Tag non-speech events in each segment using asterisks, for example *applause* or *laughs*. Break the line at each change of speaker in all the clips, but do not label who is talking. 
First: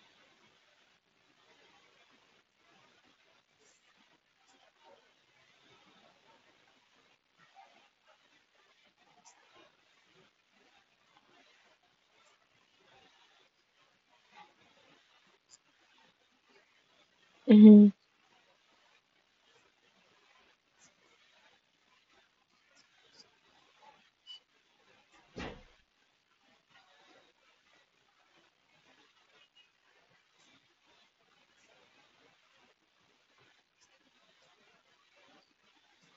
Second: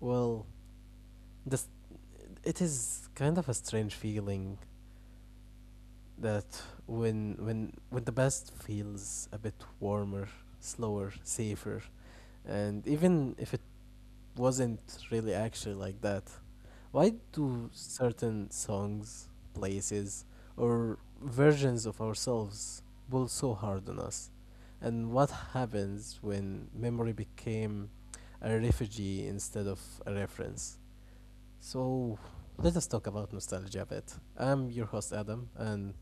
Well, this it is kind of a strange feeling that when the past feels a bit warmer, slower, safer, and even if it wasn't really actually like that. Why do
hmm
certain songs, places, or versions of ourselves pull so hard on us? And what happens when memory became a refugee instead of a reference? So let us talk about nostalgia a bit. I'm your host Adam, and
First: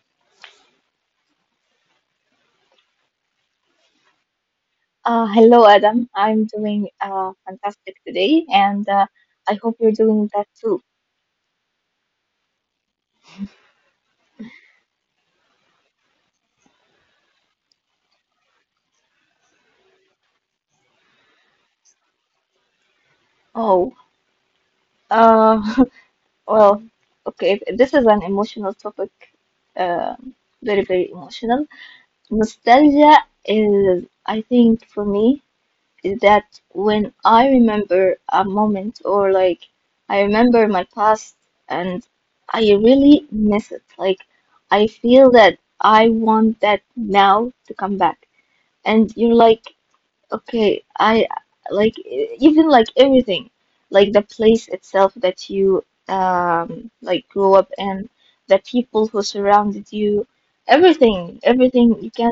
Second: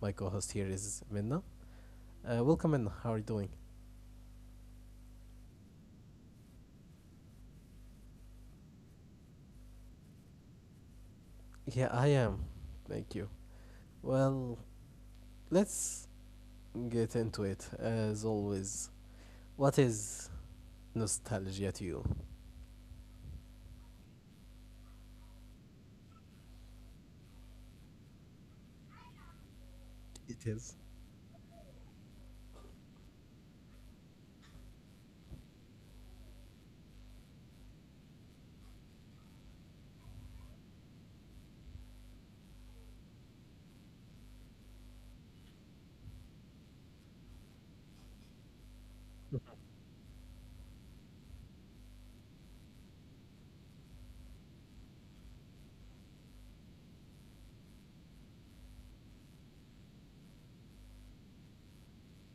my co-host here is Minna. Welcome, Minna. How are you doing?
Hello, Adam. I'm doing fantastic today, and I hope you're doing that too.
Yeah, I am. Thank you. Well, let's Get into it as always. What is nostalgia to you?
Oh, uh, *laughs* well, okay. This is an emotional topic, uh,
It is.
very, very emotional. Nostalgia is, I think, for me, is that when I remember a moment or like I remember my past and I really miss it. Like, I feel that I want that now to come back. And you're like,
*laughs*
okay, I like even like everything, like the place itself that you like grew up in, the people who surrounded you, everything, everything you can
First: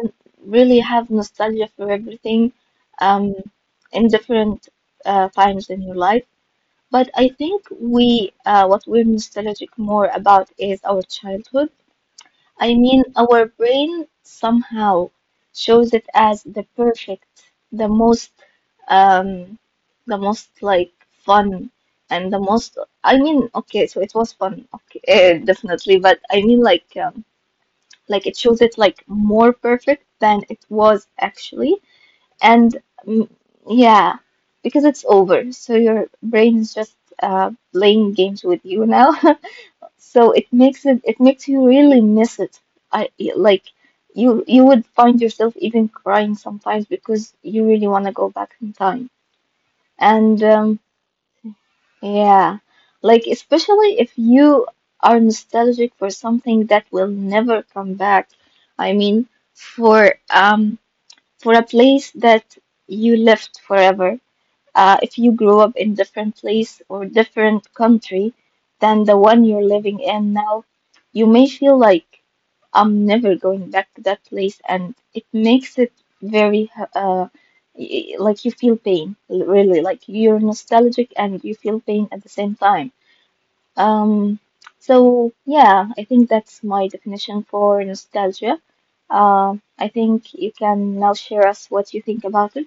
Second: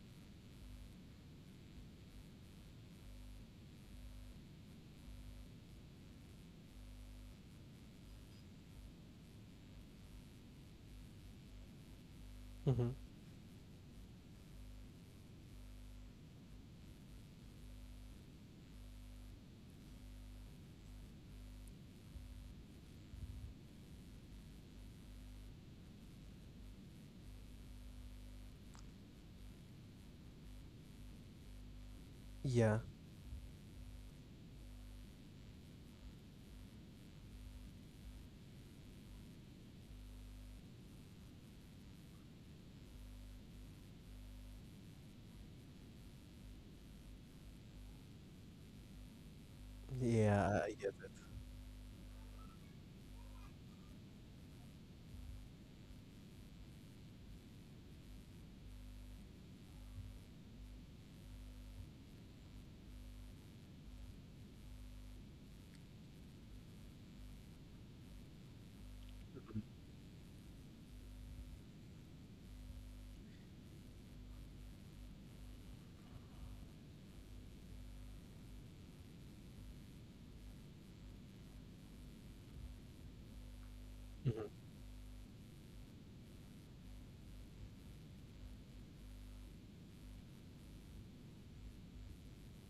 really have nostalgia for everything, um, in different times in your life. But I think we what we're nostalgic more about is our childhood. I
Mm-hmm.
mean, our brain somehow shows it as the perfect, the most, um, the most like fun and the most. I mean, okay, so it was fun, okay, *laughs* definitely, but I mean, like it shows it like more perfect than it was actually,
Yeah,
and mm, yeah, because it's over, so your brain is just playing games with you now, *laughs* So it makes you really miss it. I like you would find yourself even crying sometimes because you really want to go back in time. And
yeah, I get it.
yeah, like especially if you are nostalgic for something that will never come back. I mean, for for a place that you left forever. If you grew up in different place or different country than the one you're living in now, you may feel like I'm never going back to that place, and it makes it very like you feel pain, really, like you're nostalgic and you feel pain at the same time. Um, so yeah, I think that's my definition for nostalgia. I think you can now share us what you think about it.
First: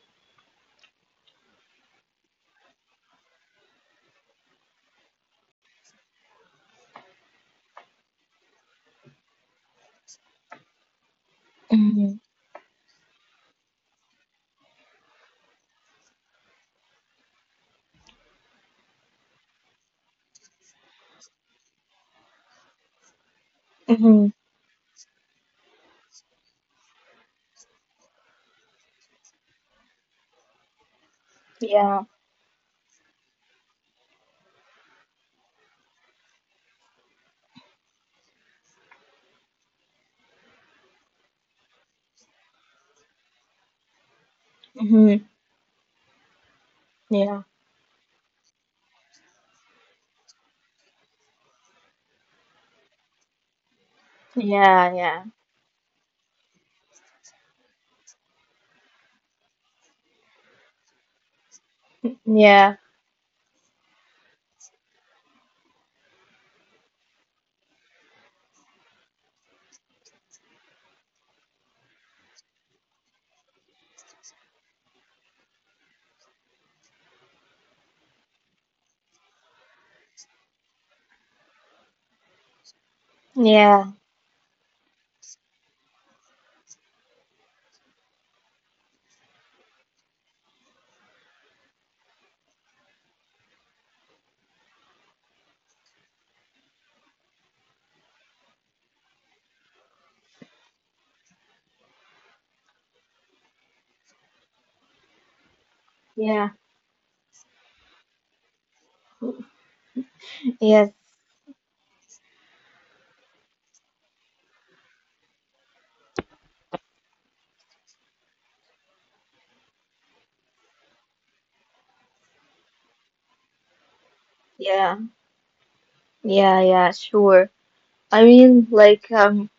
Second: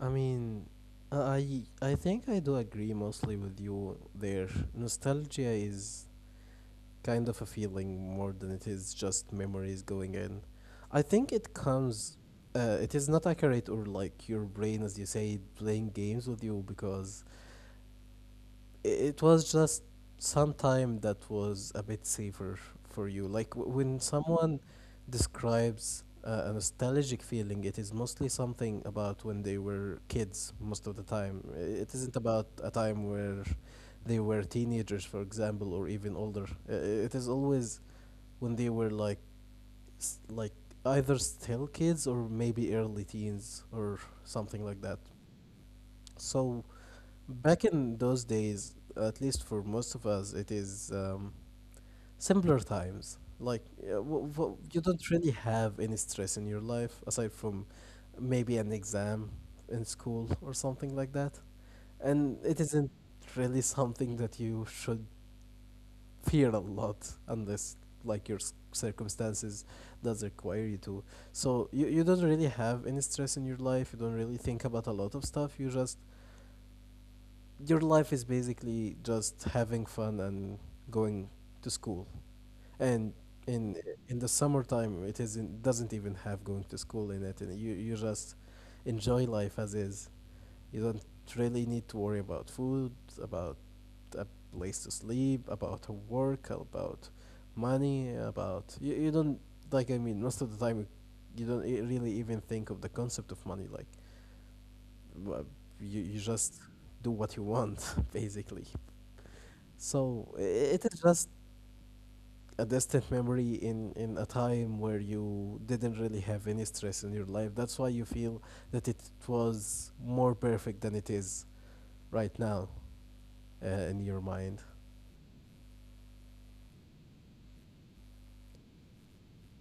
I mean, I think I do agree mostly with you there. Nostalgia is kind of a feeling more than it is just memories going in. I think it
Mm-hmm.
comes. It is not accurate or like your brain, as you say, playing games with you because it was just some time that was a bit safer for you. Like when
Mm-hmm.
someone describes a nostalgic feeling, it is mostly something about when they were kids most of the time. It
Yeah.
isn't about a time where they were teenagers, for example, or even older. It is always when they were like like either still kids or maybe early teens or something like that.
Mm-hmm.
So
Yeah,
Back in those days, at least for most of us, it is simpler times. Like, you
yeah,
don't
yeah,
really have any stress in your life aside from maybe an exam in school or something like that. And it
yeah,
isn't really something that you should fear a lot unless, like, your circumstances does require you to. So you don't really have any stress in your life. You don't really think about a lot of stuff. You just your life is basically just having fun and going to school. And in
yeah,
in the summertime, it isn't doesn't even have going to school in it, and you just enjoy life as is. You don't really need to worry about food, about a place to sleep, about work, about money, you don't like. I mean, most of the time, you don't really even think of the concept of money. Like, wha- you you
yeah,
just do what you want, *laughs* basically. So it
yes,
is just a distant memory in a time where you didn't really have any stress in your life. That's why you feel that it was more perfect than it is right now in your mind.
yeah, yeah, yeah, sure. I mean,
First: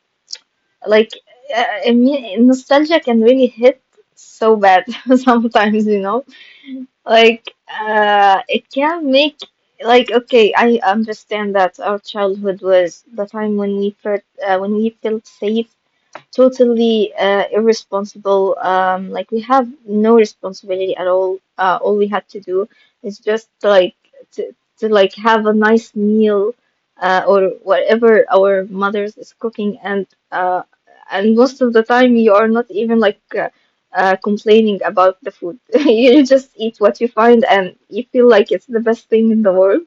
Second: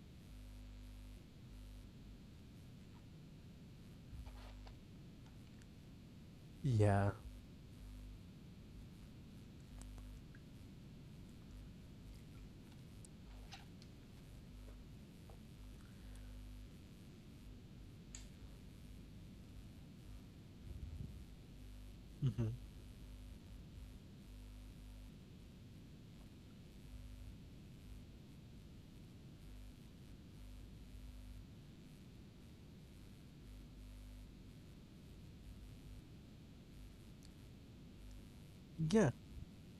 like, I mean, nostalgia can really hit so bad *laughs* sometimes, you know?
Yeah.
Like, it can make, like, okay, I understand that our childhood was the time when we felt safe, totally irresponsible. Like we have no responsibility at all. All we had to do is just like to like have a nice meal, or whatever our mothers is cooking, uh, and most of the time you are not even like complaining about the food. *laughs* You just eat what you find, and you feel like it's the best thing in the world.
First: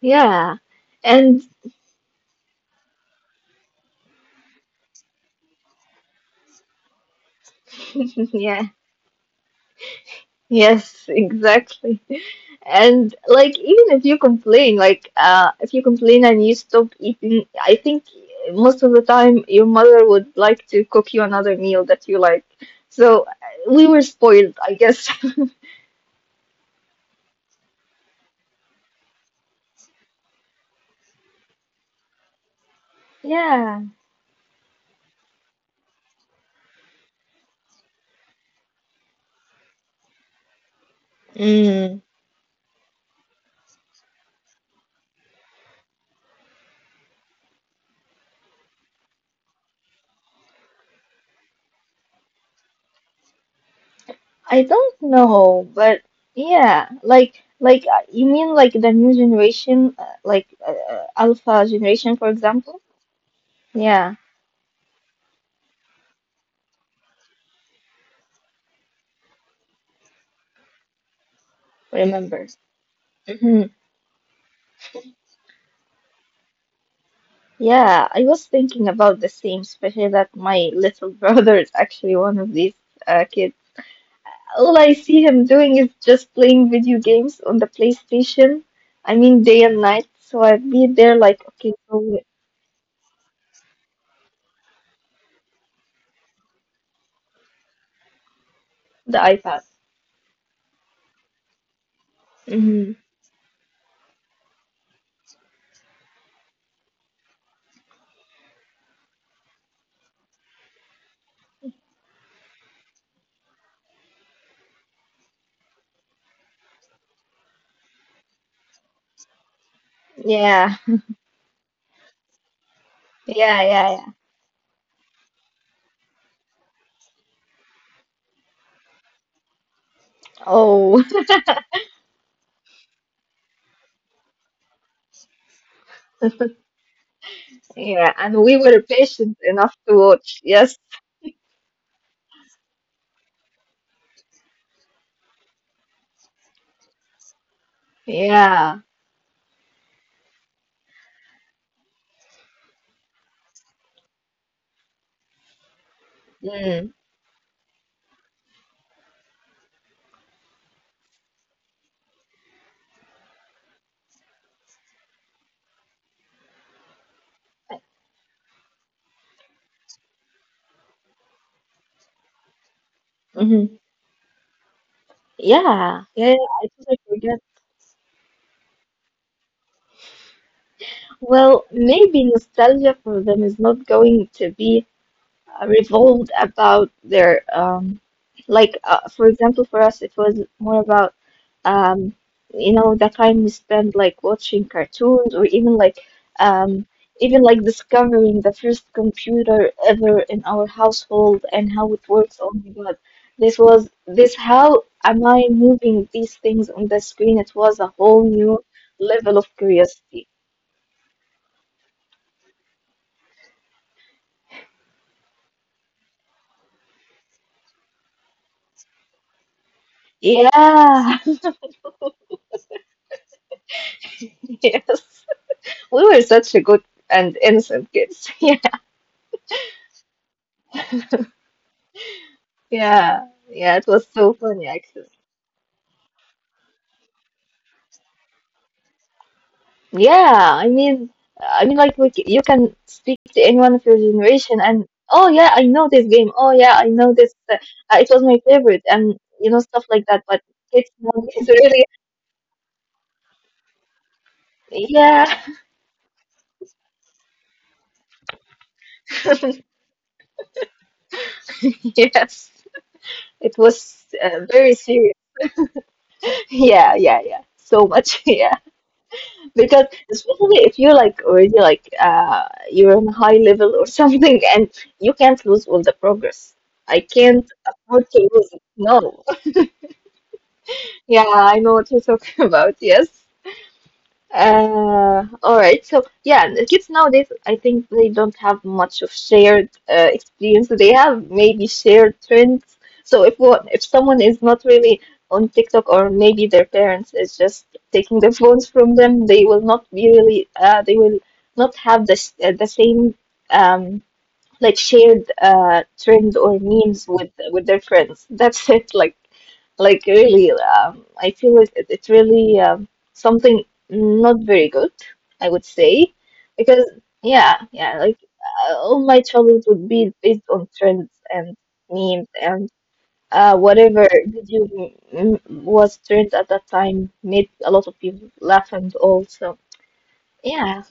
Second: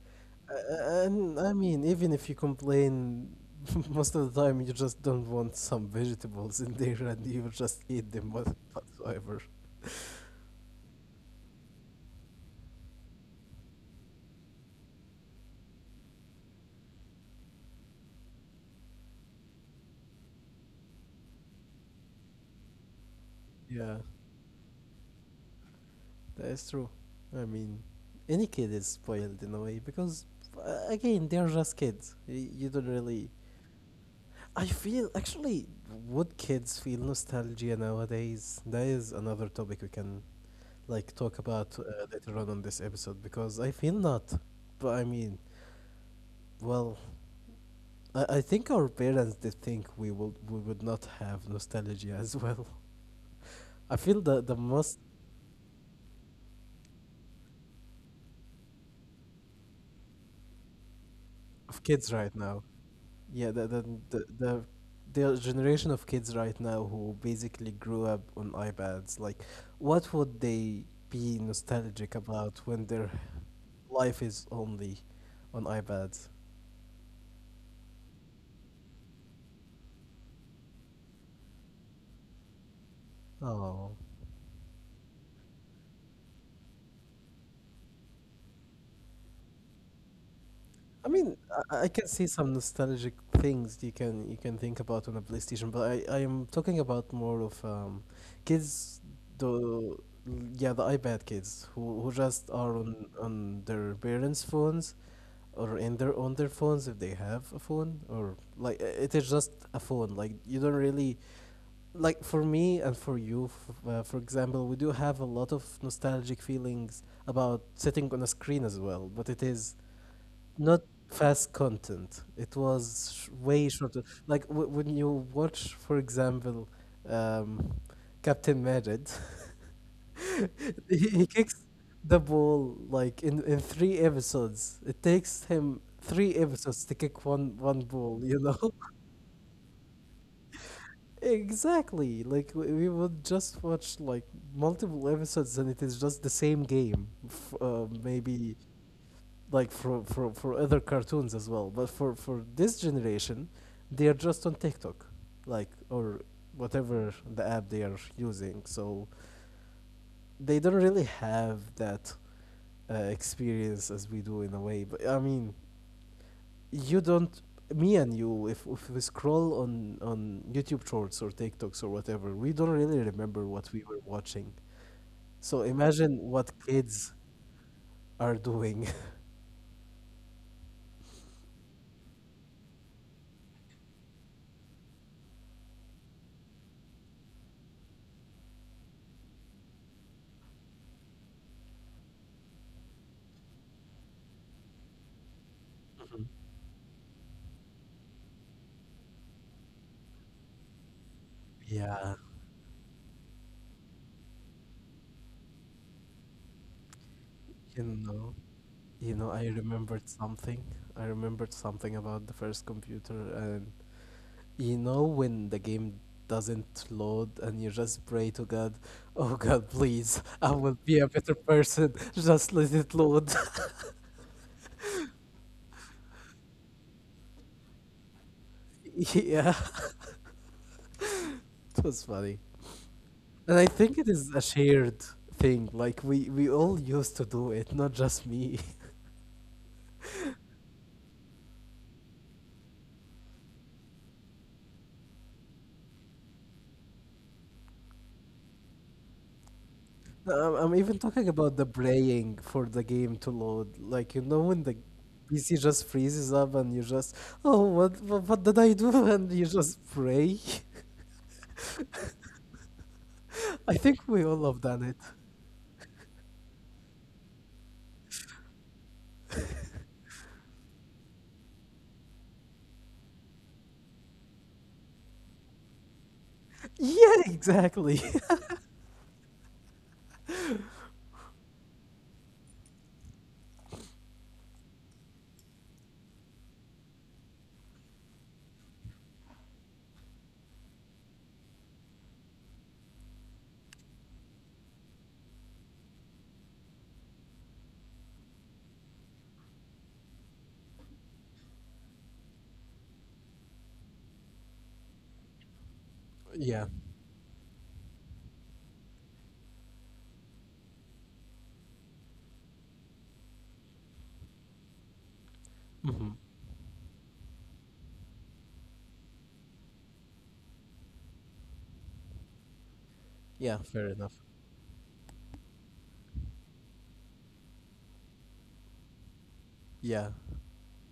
Yeah,
And
and
I mean, even if you complain, *laughs* most of the time you just don't want some vegetables in there and you just eat
*laughs*
them
yeah.
whatsoever. *laughs*
Yes, *laughs* exactly. And like even if you complain, like if you complain and you stop eating, I think most of the time your mother would like to cook you another meal that you like. So we
Yeah.
were spoiled, I guess. *laughs*
That is true. I mean, any kid is spoiled in a way because, again, they're just kids. You don't really.
Yeah.
I feel actually, would kids feel nostalgia nowadays? That is another topic we can like talk about
Mm.
later on this episode because I feel not. But I mean, well, I think our parents did think we would not have nostalgia as well. I feel the
I
most
don't know, but yeah, like you mean like the new generation, alpha
of kids
generation, for
right now.
example?
Yeah, the the
Yeah,
the the the generation of kids right now who basically grew up on iPads, like, what would they be nostalgic
remember.
about when their life is only on iPads?
Yeah, I was thinking about the same, especially that my little *laughs* brother is actually one of these kids.
Oh.
All I see him doing is just playing video games on the PlayStation. I mean, day and night. So I'd be
I
there
mean,
like, okay,
I can
so
see some nostalgic things you can think about on a PlayStation, but I am talking about more of kids,
the iPad.
the yeah the iPad kids who just are
hmm
on their parents' phones or in their on their phones if they have a phone or like it is just a phone. Like you don't really like for me and for you, for example, we do have a lot of nostalgic feelings about sitting on a screen as well, but it is
Yeah,
not fast content. It was
yeah,
way
yeah, yeah.
shorter. Like when you watch, for example, um, Captain Madrid, *laughs*
Oh,
he kicks the ball like in 3 episodes. It takes him 3 episodes to kick
*laughs*
one
yeah.
ball. You
And we
know.
were
*laughs*
patient enough to watch. Yes.
Exactly. Like we would just watch like multiple episodes, and it is just the same game. Maybe
Yeah.
like for other cartoons as well. But for this generation, they are just on TikTok, like or
Mm.
whatever the app they are using. So they don't really have that experience as we do in a way. But I mean, you don't. Me and you, if we scroll on YouTube Shorts or TikToks or whatever, we don't really remember what
hmm
we were watching. So
Yeah.
imagine
Yeah. Yeah,
what
I totally
kids
forget.
are doing.
Well, maybe nostalgia for them is not going to be revolved about their like for example for us it was more about um you know the time we spent like watching cartoons or um even like discovering the first computer ever in our household and
*laughs*
how it
yeah.
works. Oh my God. This was this how am I moving these things on the screen? It was
You
a whole
know,
new
you know,
level of
I remembered
curiosity.
something. I remembered something about the first computer, and you know, when the game doesn't load, and you just pray to God, *laughs* "Oh God, please, I will be a
Yeah,
better person. *laughs* Just let it load." *laughs*
*laughs* Yes, we were such a good and innocent kids. *laughs*
Yeah, it was funny.
Yeah, yeah,
And I
yeah. It
think
was
it is
so
a
funny,
shared
actually.
thing. Like we all used to do it, not just me. *laughs*
Yeah, I mean, I mean, like, c- you can speak to anyone of your generation, and oh yeah, I know this game. Oh yeah, I know this. Uh, it was my favorite, and you know stuff like that. But
I'm
kids *laughs*
even talking
it's
about the
really,
playing for the game to load. Like, you know, when the
yeah,
PC just freezes up and you just, oh, what did I do? *laughs* And you
*laughs*
just pray.
yes. It
*laughs* I
was
think we all have
very
done it.
serious. *laughs* Yeah, yeah, yeah. So much. *laughs* Yeah. Because especially if you like already like you're on a high level or *laughs* something and you can't lose all the progress. I
Yeah,
can't
exactly.
afford to
*laughs*
lose it, no. *laughs* Yeah, I know what you're talking *laughs* about, yes. All right. So yeah, the kids nowadays, I think they don't have much of shared experience. They have maybe shared trends. So if someone is not really on TikTok or maybe their parents is just taking their phones from them, they will not be really they will not have the the same um like shared trend or
Yeah.
memes with their friends. *laughs* That's it. Like really, I feel it's really something not very good, I would say,
hmm
because yeah, yeah, like all my childhood would be based on trends and memes and
Yeah, fair
whatever
enough.
video was trends at that time made a lot of people laugh and also
Yeah.
yeah,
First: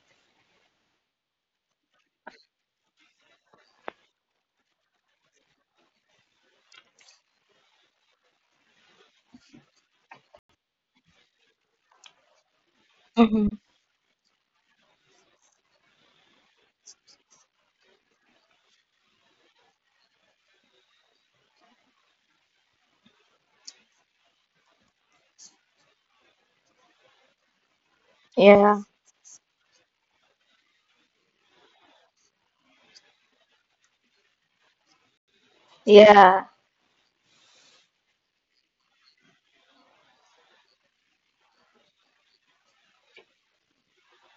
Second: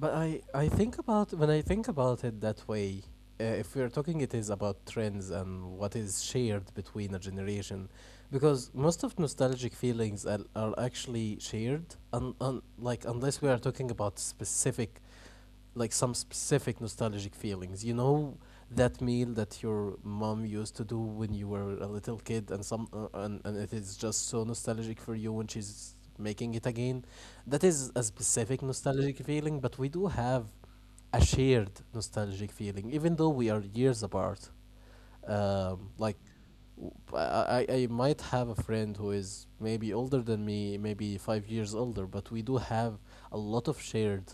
But I think about when I think about it that way, if we're talking, it is about trends and what is shared between a generation, because most of nostalgic feelings are actually shared, like unless
hmm
we are talking about specific like some specific nostalgic feelings. You know that meal that your mom used to do when you were a little kid, and some and it is just so nostalgic for you when she's making it again. That is a specific
yeah,
nostalgic feeling, but we do have a shared nostalgic feeling, even though we are years apart like
yeah,
I might have a friend who is maybe older than me, maybe 5 years older, but we do have a lot of shared,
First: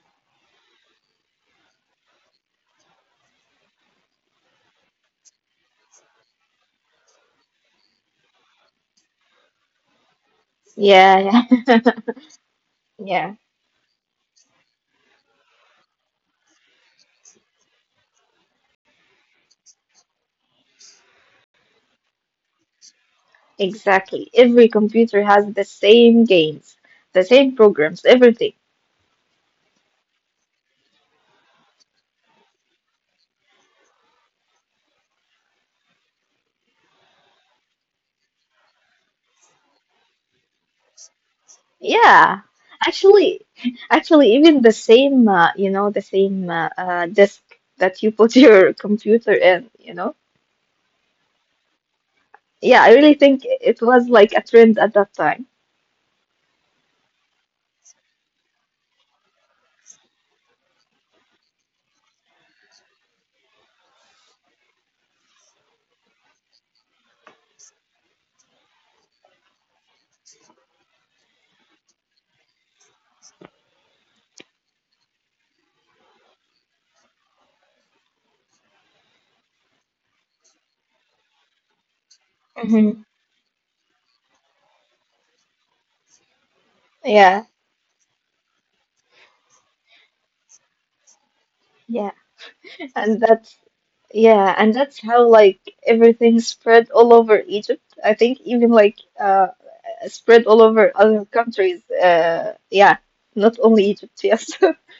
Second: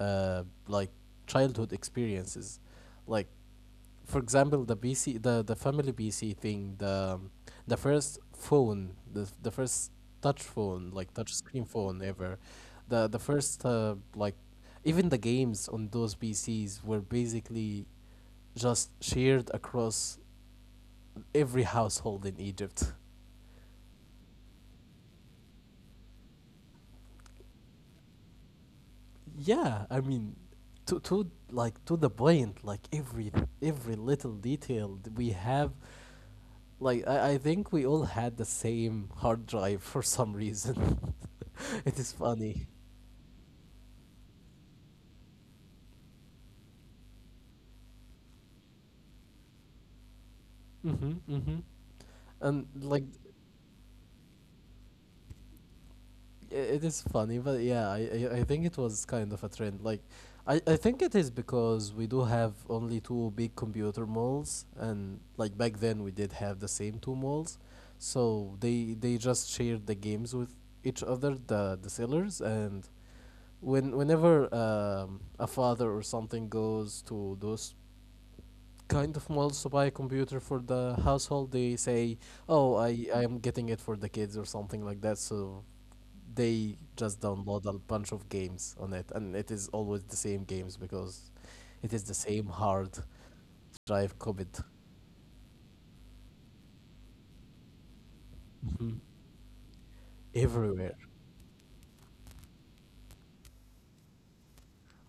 like childhood experiences, like for example the family BC thing the first phone the first touch phone like
yeah,
touch
yeah.
screen
*laughs*
phone ever, the
Yeah,
first like even the games on those PC's were basically just shared across every household in Egypt.
exactly. Every computer has the same games, the same programs, everything.
Yeah, I mean, to like to the point, like every little detail that we have. Like I think we all had the same hard drive for some reason. *laughs* it is
Yeah,
funny.
actually, actually, even the same, you know, the same disk that you put *laughs* your computer in, you know.
Mhm, mhm. And
Yeah, I
like
really think it was like a trend at that time.
it is funny, but yeah, I think it was kind of a trend. Like, I think it is because we do have only two big computer malls, and like back then we did have the same two malls, so they just shared the games with each other, the sellers, and whenever a father or something goes to those kind of wants to buy a computer for the household, they say, "Oh,
hmm
I am getting it for the kids or something like that." So they just
Yeah,
download a bunch of games on it, and it is always the same games because it is
yeah,
the same hard
and *laughs* that's
drive copied
yeah, and that's how like everything spread all over Egypt. I think even like spread all
everywhere.
over other countries. Yeah, not only Egypt. Yes,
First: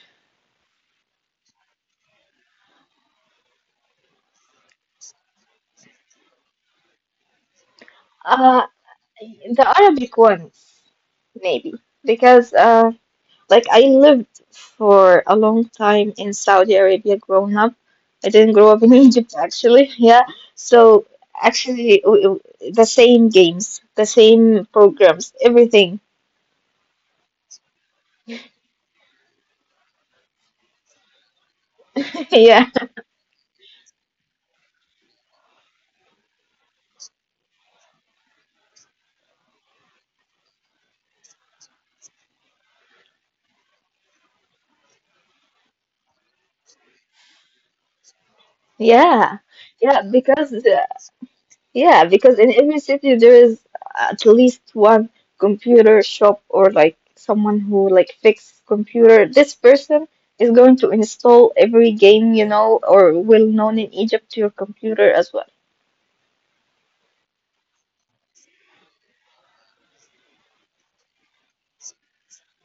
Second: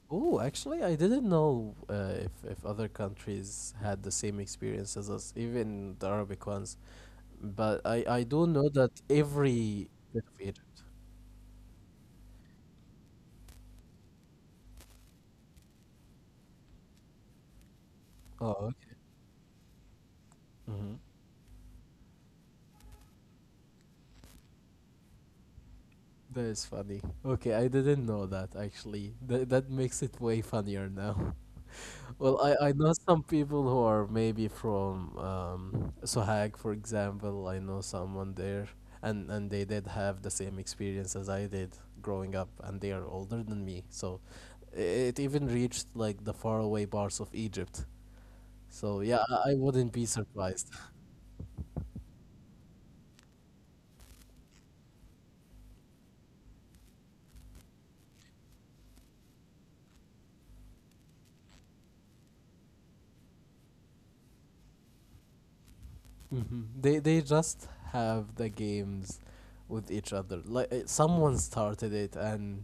Oh, actually, I didn't know if other countries had the same experience as us, even the Arabic ones. But I
*laughs*
do
uh,
know that
the
every
Arabic
bit of Egypt.
ones maybe because like I lived for a long time in Saudi Arabia growing up. I didn't
Oh,
grow up in
okay.
*laughs* Egypt actually. Yeah.
Mhm.
So actually the same games, the same programs, everything.
That is funny. Okay, I didn't know that actually. That that makes it way funnier now. *laughs*
*laughs*
Well,
Yeah.
I know some people who are maybe from Sohag, for example. I know someone there, and they did have the same experience as I did growing up, and they are older than me. So, it even reached like the faraway parts of Egypt. So yeah,
Yeah.
I wouldn't
Yeah,
be
because
surprised. *laughs*
uh, yeah, because in every city there is at least one computer shop or like someone who like fix computer. This person is going to install every game, you know, or well known in Egypt to your computer as well.
hmm they just have the games with each other. Like someone started it, and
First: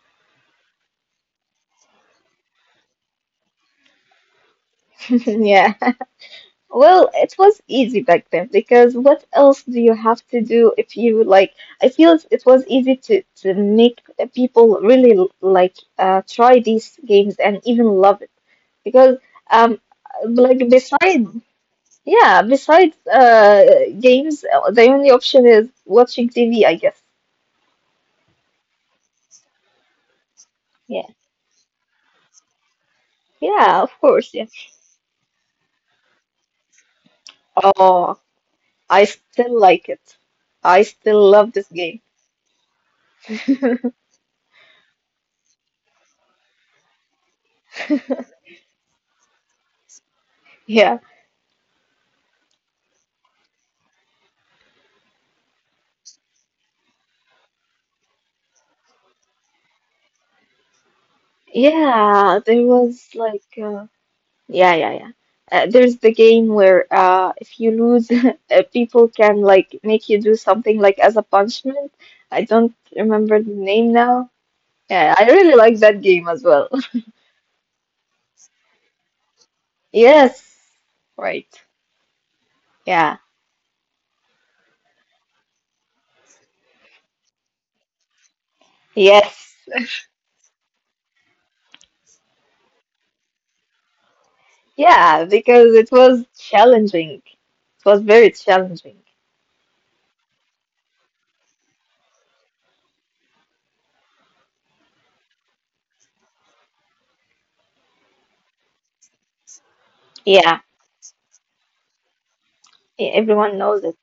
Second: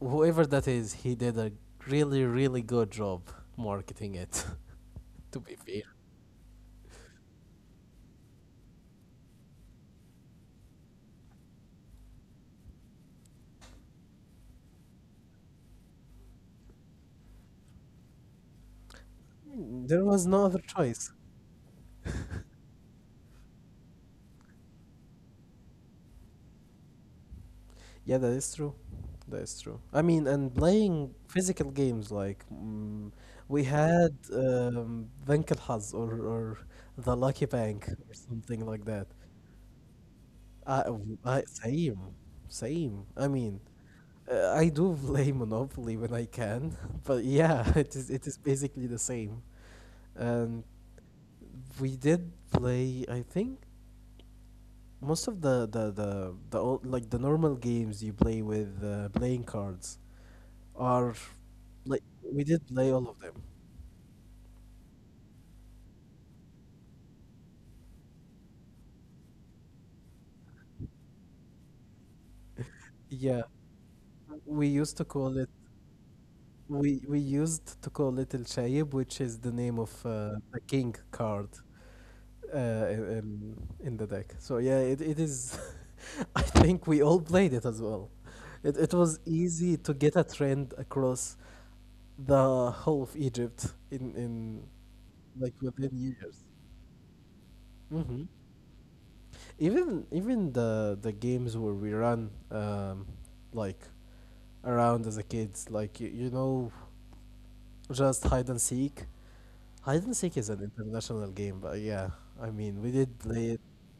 whoever that is, he did a really really good job marketing it.
*laughs*
*laughs* to be
Yeah.
fair,
Well, it was easy back then because what else do you have to do if you like? I feel it was easy to make people really like try these games and even love it because um
there was no other
like
choice.
besides
*laughs*
yeah besides games the only option is watching TV I guess.
Yeah, that is true. That is true. I mean, and
Yeah.
playing physical games like mm, we
Yeah, of
had
course, yeah.
Bank الحظ or the Lucky Bank or
Oh,
something like
I
that.
still like it. I still love this
Same,
game.
same. I mean, I do play Monopoly when I can, *laughs* but yeah, *laughs* it is basically the same. And
*laughs* Yeah.
we did play, I think, most of the old, like the normal games you play with playing cards are like
Yeah,
we
there
did play
was
all of them.
like yeah, yeah, yeah. There's the game where if you lose, *laughs* people can like make you do something like as a punishment. I don't remember
Yeah,
the name now.
we used to
Yeah, I
call it
really like that game as well. *laughs*
we used to call it El Shaib, which is the name of
Yes,
the king
right.
card.
Yeah,
In the deck. So yeah, it is. *laughs* I think we all played it as well. It was
yes.
easy to get a trend across the whole of Egypt in
*laughs* Yeah,
like
because it
within
was
years.
challenging. It was
Hmm
very challenging.
Even the games where we run like around as a kids, like you know, just hide and seek. Hide and seek is
Yeah,
an international game, but yeah, I mean we
e-
did play
everyone
it.
knows it.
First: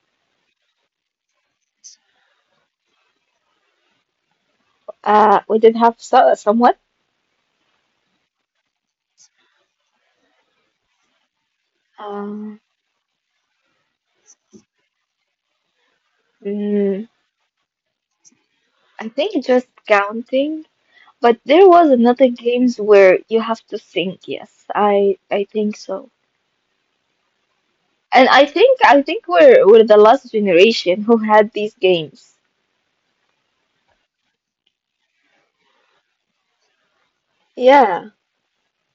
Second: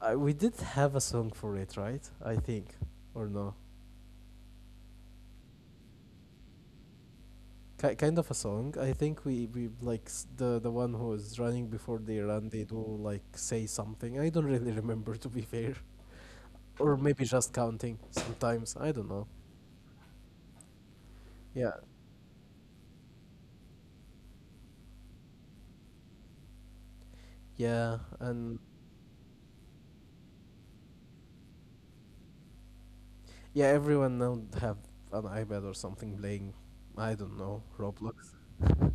I we did have a song for it, right? I think, or no?
We did have so somewhat.
Ki kind of a song. I think we like the one who is running before they run.
Uh,
They do like say something. I don't really *laughs* remember to be fair, or
mm,
maybe just counting sometimes. I don't
I
know.
think just counting, but there
Yeah,
was another games where you have to think. Yes, I think so.
yeah,
And I
and
think I think we're the last generation who had these games.
yeah. Everyone now have an iPad or something playing. I don't know,
Yeah,
Roblox. *laughs*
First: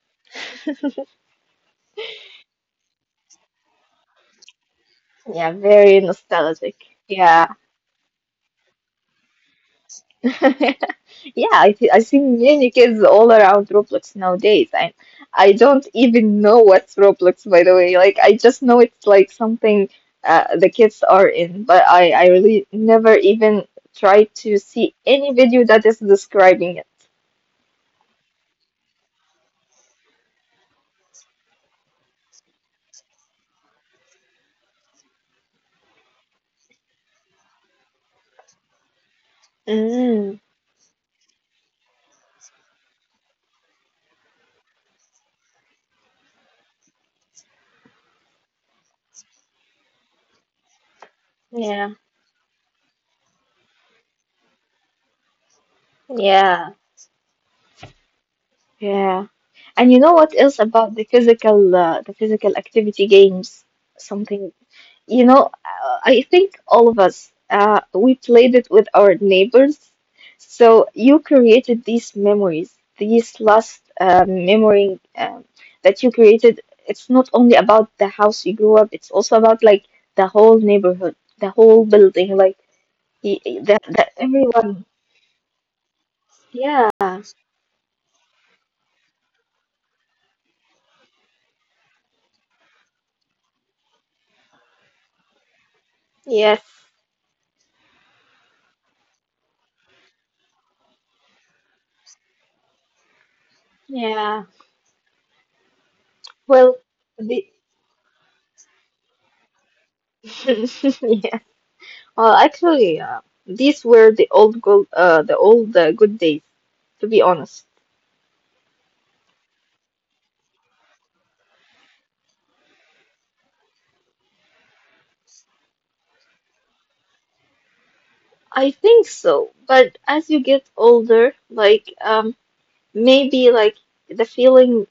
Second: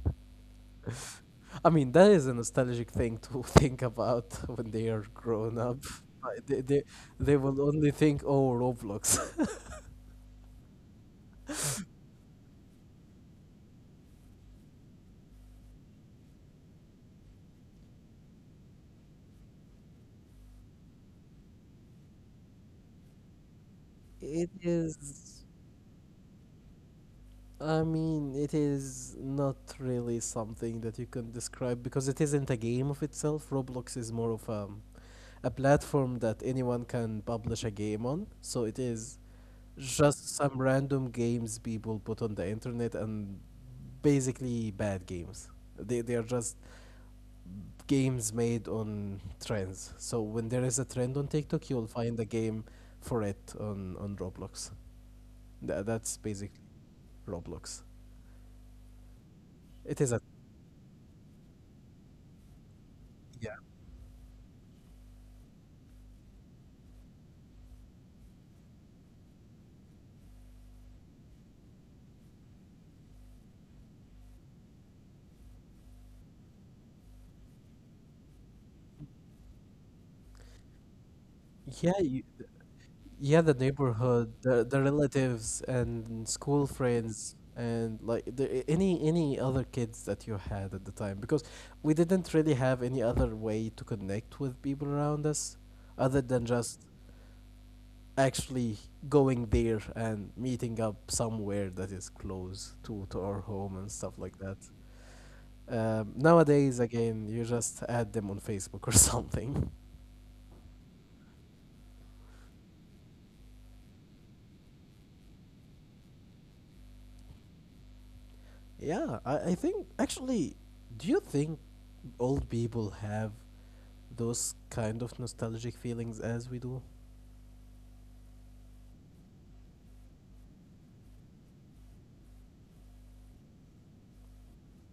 I mean, that is a nostalgic thing to *laughs* think about when they are
yeah,
grown up.
very
Like,
nostalgic.
they
Yeah.
will only think, oh, Roblox. *laughs*
*laughs* Yeah, I see many kids all around Roblox nowadays, and I don't even know what's Roblox, by the way. Like, I just know it's like something the kids are in, but I really never even try
It
to see any
is,
video that is describing it.
I mean, it is not really something that you can describe because it isn't a game of itself. Roblox is more of a platform that anyone can publish a game on. So it is just
Mm,
some random games people put on the internet and basically bad games. They are just games made on trends. So when there is a trend on TikTok, you'll
yeah,
find a game for it on Roblox. That's basically
yeah,
Roblox.
yeah. And
It
you
is
know
a
what else about the physical activity
yeah.
games? Something. You know, I think all of us, we played it with our neighbors. So you created these memories, these last memory that you created. It's not only about the house you grew up, it's also about like the whole neighborhood, the whole
Yeah,
building, like
yeah, the
that, that
neighborhood, the
everyone.
relatives and school
Yeah,
friends and like any other kids that you had at the time because we didn't really have any other way to connect with people around us other than
yes,
just actually going there and meeting up somewhere that is close to our home and stuff like
yeah.
that.
Well,
Nowadays, again,
the
you just add them on Facebook or *laughs* something.
*laughs* yeah. Well, actually, these were the old gold, the old good days. To be honest.
Yeah, I think actually, do you think old people have those kind of nostalgic feelings as we do?
I think so, but as you get older, maybe like the feeling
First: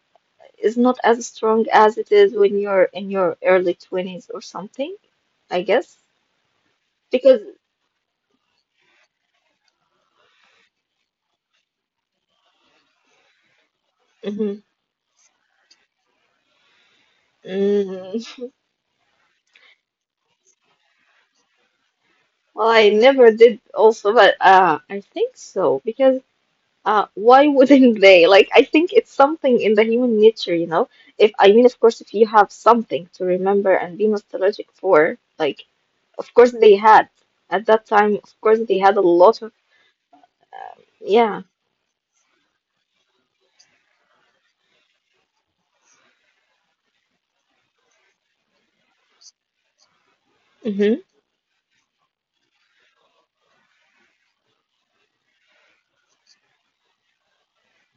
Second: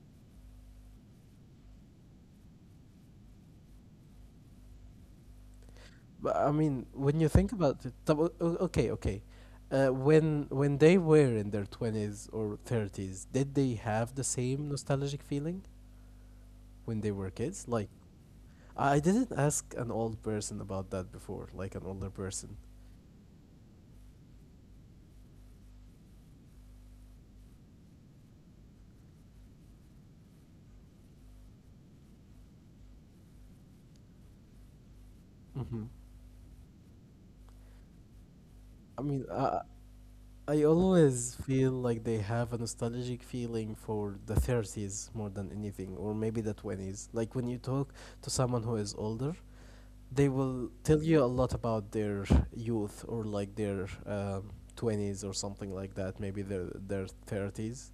is not as strong as it is when you're in your early 20s or something, I guess.
But I mean, when you
Because
think about it, طب okay, okay. When they were in their 20s or 30s, did they have the
mhm,
same nostalgic feeling when they were kids? Like,
mm,
I didn't ask an old person about that before, like an older
*laughs*
person.
well, I never did also, but I think so because why wouldn't they? Like, I think it's something in the human nature, you know. If I mean, of course, if you have something to remember and be nostalgic for, like of course they had. At that time, of course they had
I
a
mean,
lot of
I always
yeah.
feel like they have a nostalgic feeling for the 30s more than anything, or maybe the 20s. Like when you talk to someone who is older, they will
hmm
tell you a lot about their youth or like their 20s or something like that, maybe their 30s.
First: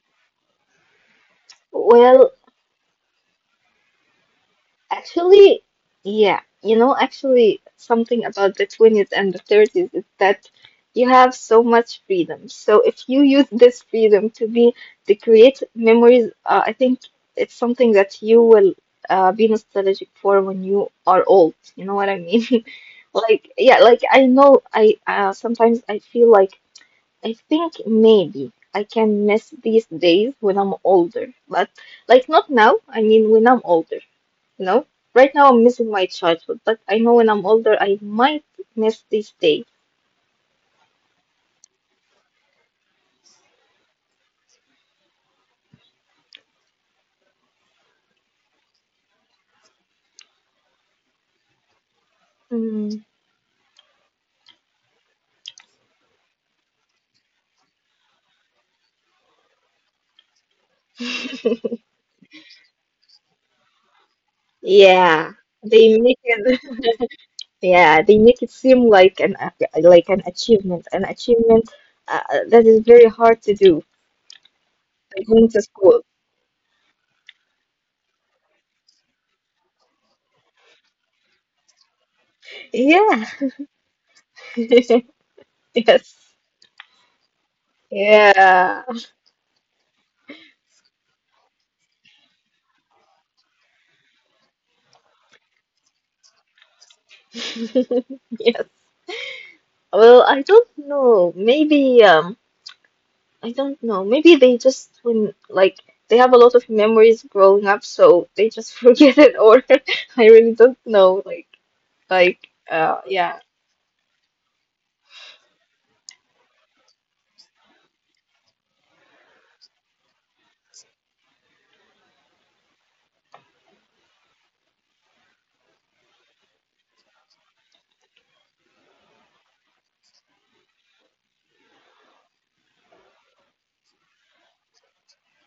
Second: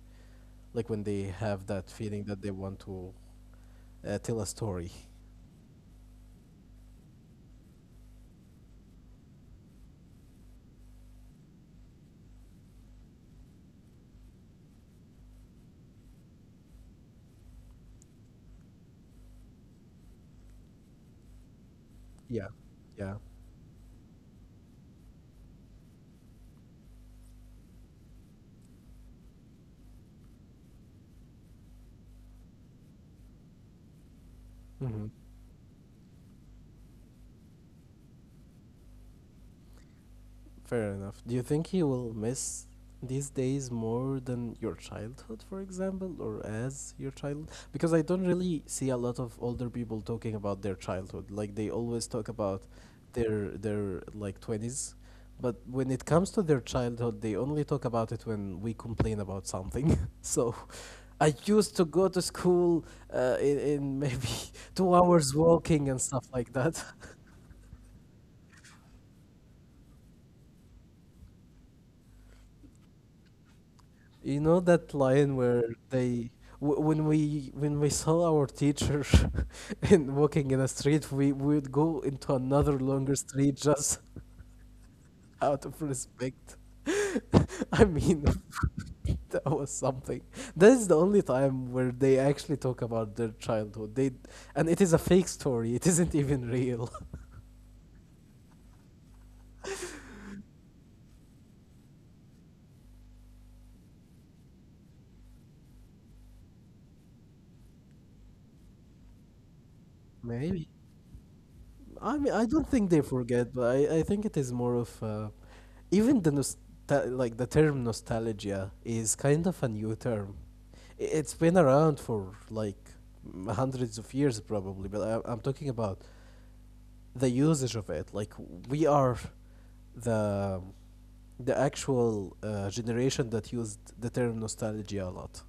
Like when they have that feeling
Well,
that they want to tell a story.
actually, yeah. You know, actually something about the 20s and the 30s is that you have so much freedom. So if you use this freedom to be to create memories, I think it's something that you will be nostalgic for when you are old. You know what I
Yeah.
mean? *laughs*
Yeah.
Like yeah, like I know I sometimes I feel like I think maybe I can miss these days when I'm older, but like not now. I mean, when I'm older, you know.
hmm
Right now, I'm missing my childhood, but I know when I'm older, I might miss these days.
Fair enough. Do you think you will miss these days more than your childhood, for example, or as your child? Because I don't really see a lot of older people talking about their childhood. Like they always talk about
Mm,
their like twenties, but when it comes to their childhood, they only talk about it when we complain about something. *laughs* So, I used to go to school in, maybe *laughs* 2 hours
yeah,
walking and
they make
stuff like
it.
that. *laughs*
*laughs* Yeah, they make it seem like like an achievement uh, that is very hard to do,
You know that
like
line
going
where
to school.
they when we saw our teacher *laughs* in walking in a street, we would go into another longer
Yeah.
street just *laughs* out
*laughs*
of
Yes.
respect. *laughs* I mean,
Yeah.
*laughs* that was something. That is the only time where they actually talk about their childhood. They and it is a fake story. It isn't even real.
*laughs* Yes. Well, I don't know. Maybe I don't know. Maybe they just when like they have a lot of memories growing up, so they just *laughs* forget it. Or *laughs*
*laughs*
I really
Maybe.
don't know. Like
I mean, I don't think they
yeah,
forget, but I think it is more of even the nostal like the term nostalgia is kind of a new term. I- It's been around for like hundreds of years probably, but I'm talking about the usage of it. Like we are the the actual generation that used the term nostalgia a lot.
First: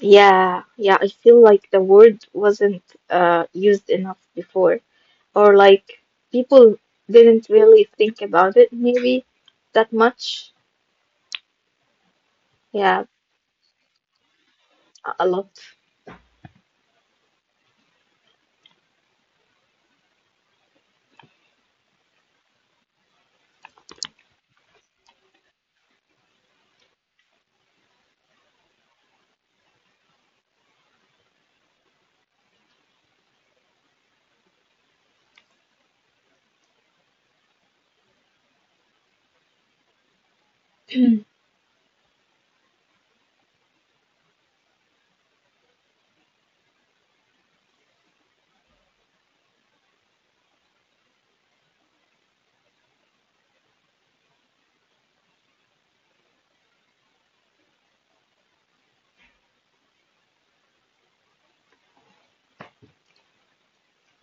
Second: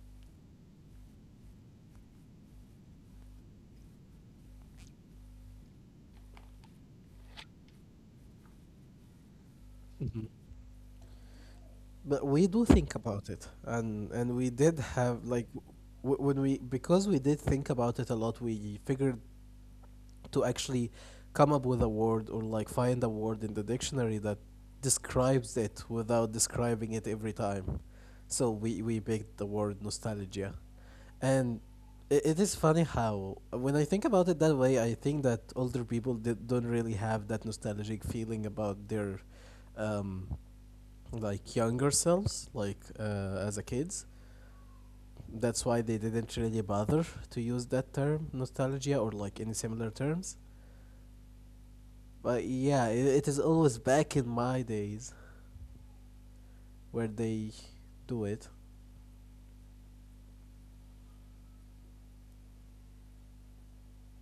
yeah, yeah. I feel like the word wasn't used enough before, or like people didn't really think about it maybe that much.
But we do think
Yeah,
about it, and we did have
a
like
lot.
when we because we did think about it a lot, we figured to actually come up with a word or like find a word in the dictionary that describes it without describing it every time. So we picked the word nostalgia, and it is funny how when I think about it that way, I think that older people don't really have that nostalgic feeling about their um, like younger selves, like as a kids. That's why they didn't really bother to use that term nostalgia or like any similar terms. But yeah, it is always back in my days where they do it.